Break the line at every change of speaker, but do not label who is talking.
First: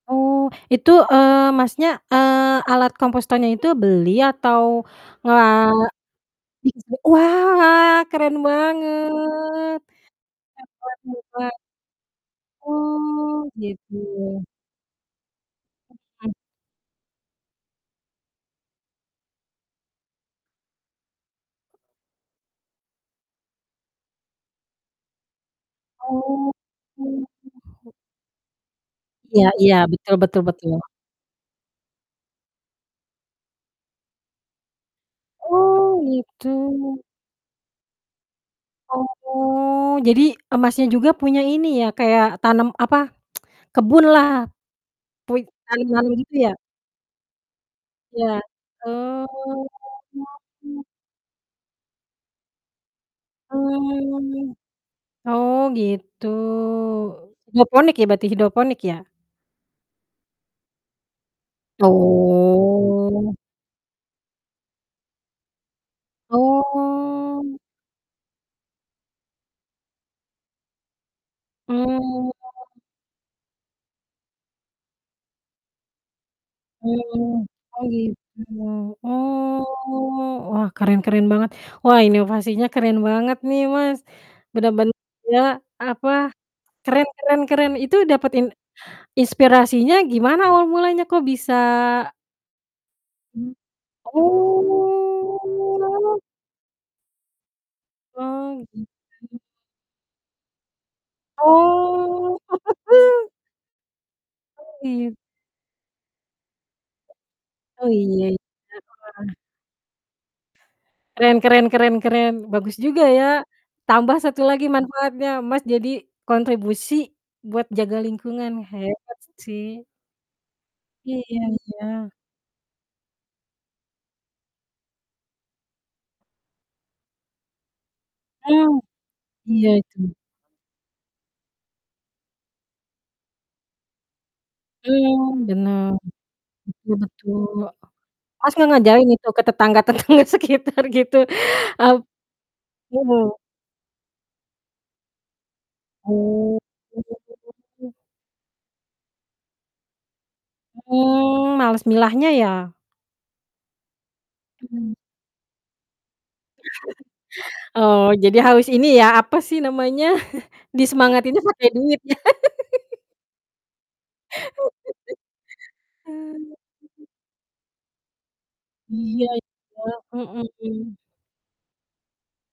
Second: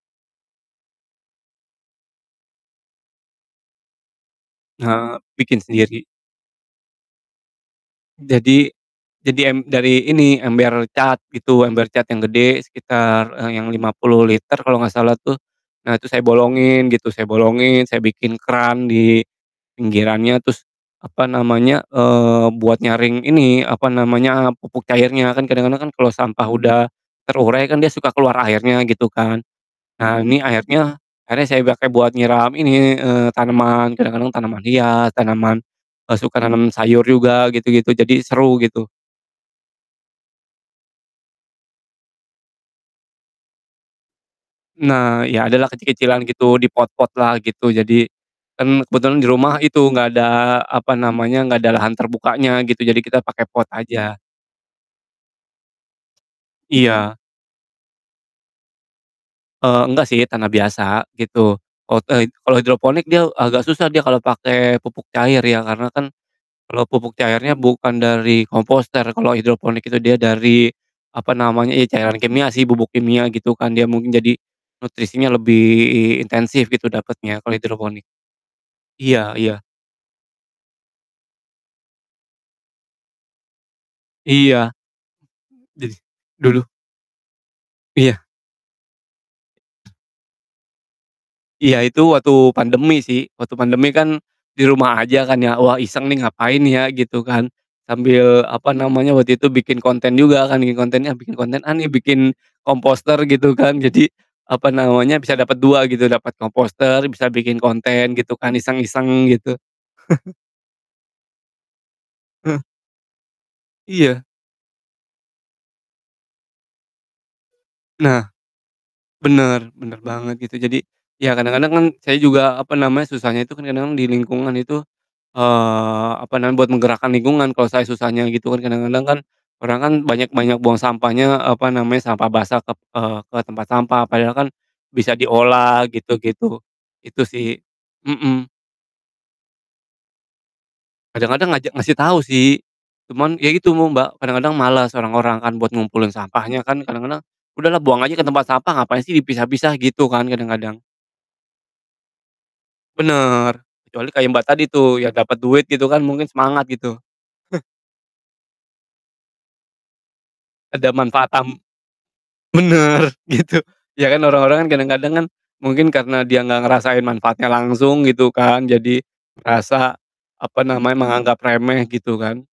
Oh, itu, eee, Masnya, eee, alat komposternya itu beli atau
Eee,
ngela
bikin sendiri.
bikin se wah! Keren
Jadi jadi em
banget!
dari ini ember
Hebat
cat
hebat.
gitu, ember cat yang gede, sekitar,
Oh,
eee, yang 50
gitu.
liter kalo gak salah tuh, nah, itu saya
Mhm.
bolongin gitu, saya bolongin, saya bikin keran di pinggirannya, terus, apa namanya, eee, buat nyaring ini, apa namanya, eee, pupuk cairnya. Kan kadang-kadang kan kalo sampah
Oh,
udah
kayak
terurai kan dia
gitu.
suka keluar airnya, gitu kan,
Iya iya, betul
nah ini
betul betul.
airnya airnya saya pake buat nyiram ini, eee, tanaman, kadang-kadang tanaman hias, tanaman,
Oh,
e suka
gitu.
nanem sayur juga, gitu-gitu, jadi seru, gitu.
Oh, jadi, e Masnya juga punya ini ya, kayak tanam apa, kebunlah?
Nah,
Puny
iya, adalah
tanam-tanam
kecil-kecilan
gitu ya?
gitu, di pot-potlah gitu. Jadi,
Ya.
kan kebetulan
Oh.
di rumah itu gak ada apa namanya, gak ada lahan terbukanya gitu, jadi kita pake pot aja.
Oh. Oh, gitu.
Iya.
Hidroponik ya, berarti hidroponik ya?
Eee, enggak sih, tanah biasa, gitu. Kalo te kalo hidroponik dia
Oh.
agak susah dia kalo pake pupuk cair ya, karena kan kalo pupuk cairnya
Oh.
bukan dari komposter, kalo hidroponik itu dia dari, apa namanya, ya cairan
Mmm.
kimia sih, bubuk kimia gitu kan, dia mungkin jadi nutrisinya lebih i intensif gitu dapetnya,
Oh,
kalo
oh
hidroponik.
gitu.
Iya iya.
Oh, wah, keren keren banget. Wah, inovasinya keren banget nih, Mas.
Iya.
Bener-bener dia,
Daris
apa
dulu.
keren keren keren. Itu
Iya.
dapet in inspirasinya gimana awal mulanya? Kok bisa
Iya, itu waktu pandemi sih, waktu
Mmm,
pandemi kan di rumah aja kan ya, "Wah iseng
oh.
nih, ngapain ya?" Gitu kan. Sambil,
Oh,
apa namanya, waktu
gitu.
itu bikin konten juga, kan bikin kontennya, bikin konten ah, nih, bikin
Oh.
komposter gitu kan, jadi, apa
Oh, i
namanya, bisa dapet 2 gitu, dapet komposter, bisa bikin
Oh, iya
konten,
iya,
gitu kan, iseng-iseng
heeh.
gitu.
Keren keren keren keren,
Heeh.
bagus juga ya. Tambah
Iya.
1 lagi manfaatnya, Mas jadi kontribusi buat jaga
Nah.
lingkungan, hebat
Bener
sih.
bener banget gitu. Jadi,
Iya
ya kadang-kadang kan
iya.
saya juga, apa namanya, susahnya itu kan kadang-kadang di lingkungan itu, eee, apa namanya, buat menggerakkan lingkungan kalo saya susahnya, gitu kan.
Mmm,
Kadang-kadang kan
iya,
orang kan
itu.
banyak banyak buang sampahnya, apa namanya, sampah basah kep eee, ke tempat sampah, padahal kan bisa
Mmm,
diolah,
benar.
gitu-gitu.
Betul
Itu
betul.
sih, mhm.
Mas enggak ngajarin itu? Ke tetangga-tetangga sekitar gitu,
Kadang-kadang ngaja ngasih
ap
tau sih, cuman
mhm.
ya gitu mum Mbak, kadang-kadang males orang-orang kan buat ngumpulin
Oh.
sampahnya, kan kadang-kadang, "Udahlah buang aja ke tempat sampah, ngapain sih dipisah-pisah?" Gitu kan, kadang-kadang?
Mmm, males milahnya ya?
Bener, kecuali kayak Mbak tadi
Mhm.
tuh, ya dapet duit gitu kan mungkin semangat gitu.
Oh, jadi harus ini ya, apa sih namanya,
Ada manfaat
disemangatinnya
tamb
pakai duit ya?
bener! Gitu. Ya kan, orang-orang kan kadang-kadang kan mungkin karena dia
Aduh.
gak ngerasain manfaatnya langsung gitu kan, jadi
Iya iya.
rasa apa
Mhm.
namanya, menganggap remeh, gitu kan.